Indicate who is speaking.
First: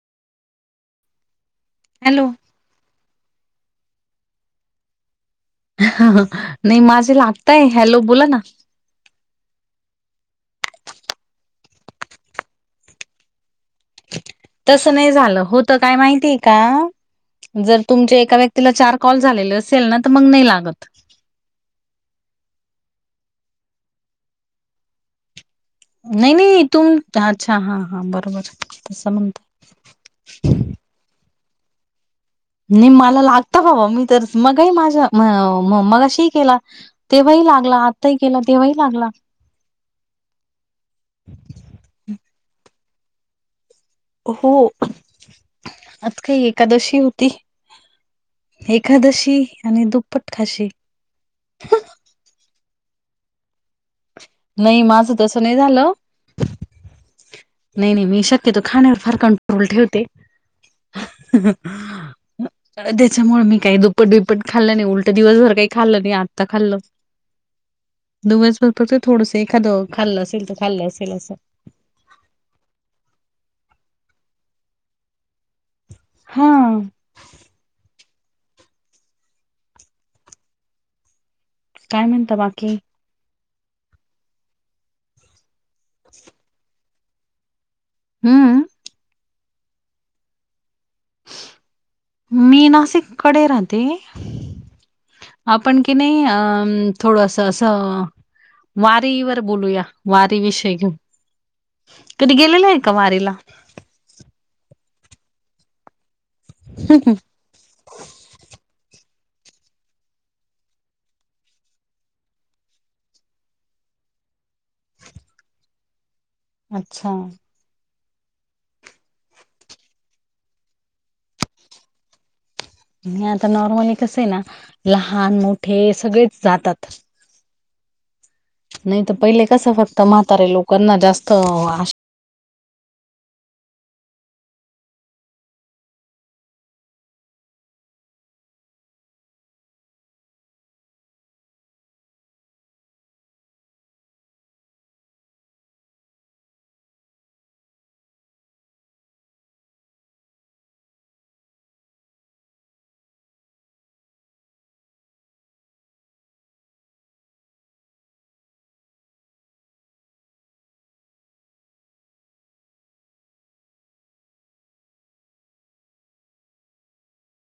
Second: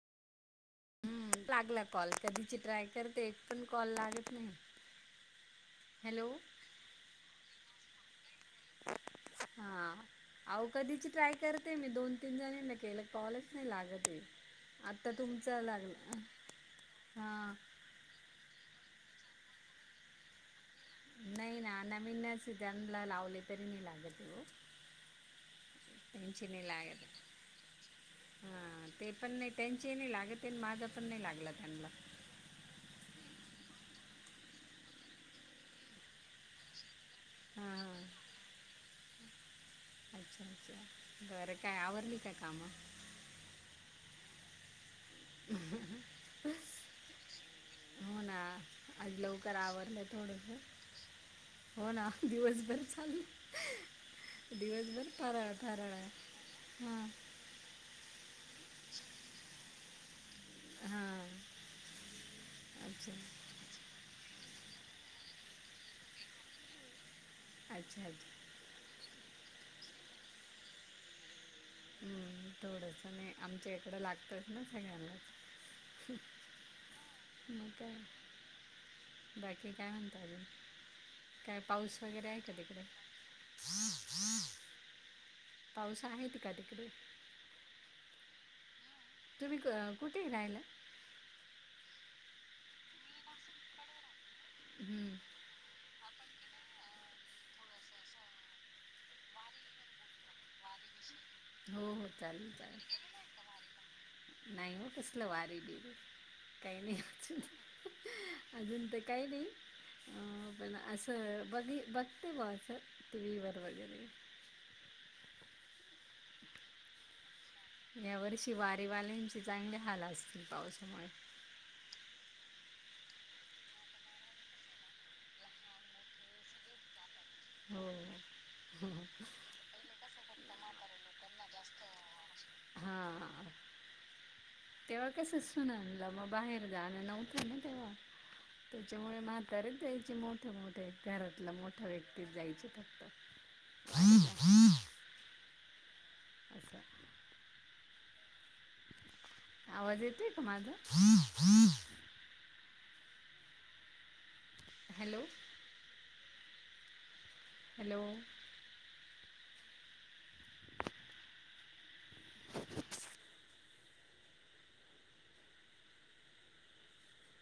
Speaker 1: हम्म. लागला call.
Speaker 2: Hello
Speaker 1: कधीची ट्राय करते. एक पण कॉल लागत नाही.
Speaker 2: हा हा
Speaker 1: हॅलो
Speaker 2: नाही माझे लागतय. हॅलो बोला ना.
Speaker 1: हा. अहो. कधीची ट्राय करते मी. दोन -तीन जणीना केलं. कॉलच नाही लागत.
Speaker 2: तसं
Speaker 1: आता
Speaker 2: नाही झालं.
Speaker 1: तुमचा
Speaker 2: होत काय
Speaker 1: लागला
Speaker 2: माहितीय का.
Speaker 1: हा
Speaker 2: तुमच्या एका व्यक्तीला चार कॉल झाले असेल ना. तर मग नाही लागत.
Speaker 1: नाही ना. नवीनच सिझनला लावले तरी नाही लागल. त्यांची नाही
Speaker 2: तुम
Speaker 1: लागत आहे.
Speaker 2: अच्छा हा हा बरोबर
Speaker 1: हा ते
Speaker 2: तसं
Speaker 1: पण
Speaker 2: म्हणत
Speaker 1: नाही. त्यांची नाही लागत माझं पण नाही लागला त्यांना.
Speaker 2: नाही मला लागत बाबा. मी तर मगा माझ मगाशी केला. तेव्हाही
Speaker 1: हा
Speaker 2: लागला. आत्ताही केला तेव्हाही लागला.
Speaker 1: बर काय आवरली काय काम?
Speaker 2: हो. आज काय एकादशी होती.
Speaker 1: हो ना आज
Speaker 2: एकादशी
Speaker 1: लवकर
Speaker 2: आणि
Speaker 1: आवरलं
Speaker 2: दुप्पट
Speaker 1: थोडंसं
Speaker 2: खाशी.
Speaker 1: हो ना. दिवसभर चालू.
Speaker 2: नाही
Speaker 1: दिवसभर
Speaker 2: माझं तसं
Speaker 1: फराळ
Speaker 2: नाही झालं
Speaker 1: फराळ आहे हा.
Speaker 2: नाही नाही मी शक्यतो खाण्यावर फार कंट्रोल ठेवते.
Speaker 1: हां अच्छा
Speaker 2: त्याच्यामुळ मी काय दु प्पट बिप्पट खाल्लं नाही उलट दिवसभर काही खाल्लं नाही आत्ता खाल्लं.
Speaker 1: [unintelligible]
Speaker 2: दिवसभर कसं थोडंसं एखादं खाल्लं असेल त खाल्लं असेल असं!
Speaker 1: हूं थोडस मीठ, आमच्या इकडं लागतच ना सगळ्यांला.
Speaker 2: हा
Speaker 1: आणि काय, बाकी काय म्हणता अजून. काय पाऊस वगैरे
Speaker 2: म्हणता
Speaker 1: आहे का
Speaker 2: बाकी
Speaker 1: तिकडे? पाऊस आहे ती का तिकडे!
Speaker 2: हूं!
Speaker 1: तुम्ही क कुठेय राहयला?
Speaker 2: मी नासिक कडे राहते,
Speaker 1: हम्म,
Speaker 2: आपण की नही अम थोडस असं! वारीवर बोलूया वारी विषय घिऊन,
Speaker 1: हो हो
Speaker 2: कधी
Speaker 1: चालेल
Speaker 2: गेलेल्या
Speaker 1: चालेल
Speaker 2: आहे का वारीला?
Speaker 1: नाही ओ कसलं वारी ते काही [unintelligible] अजून ते काय नही. अ पण असं बघी बघते बॉ असं टी व्ही वर वगैरे.
Speaker 2: अच्छा!
Speaker 1: ह्यांवर्षी वारीवाल्यांचे चांगले हाल असतील पाऊसमुळे.
Speaker 2: आणि आता नॉर्मली कस आहे ना, लहान, मोठे सगळेच जातात.
Speaker 1: हो! हो
Speaker 2: नाही त पहिले कस फक्त म्हातारे लोकांना जास्त
Speaker 1: हा! तेव्हा कस सूनां ला मग बाहेर जाण नव्हंत ना तेव्हा! त्याच्यामुळे म्हातारे च जायचे मोठे-मोठे, घरातल्या मोठा व्यक्तीच जायचे. फक्त
Speaker 2: [inaudible]
Speaker 1: असं आवाज येतोय का माझा? हॅलो! हॅलो!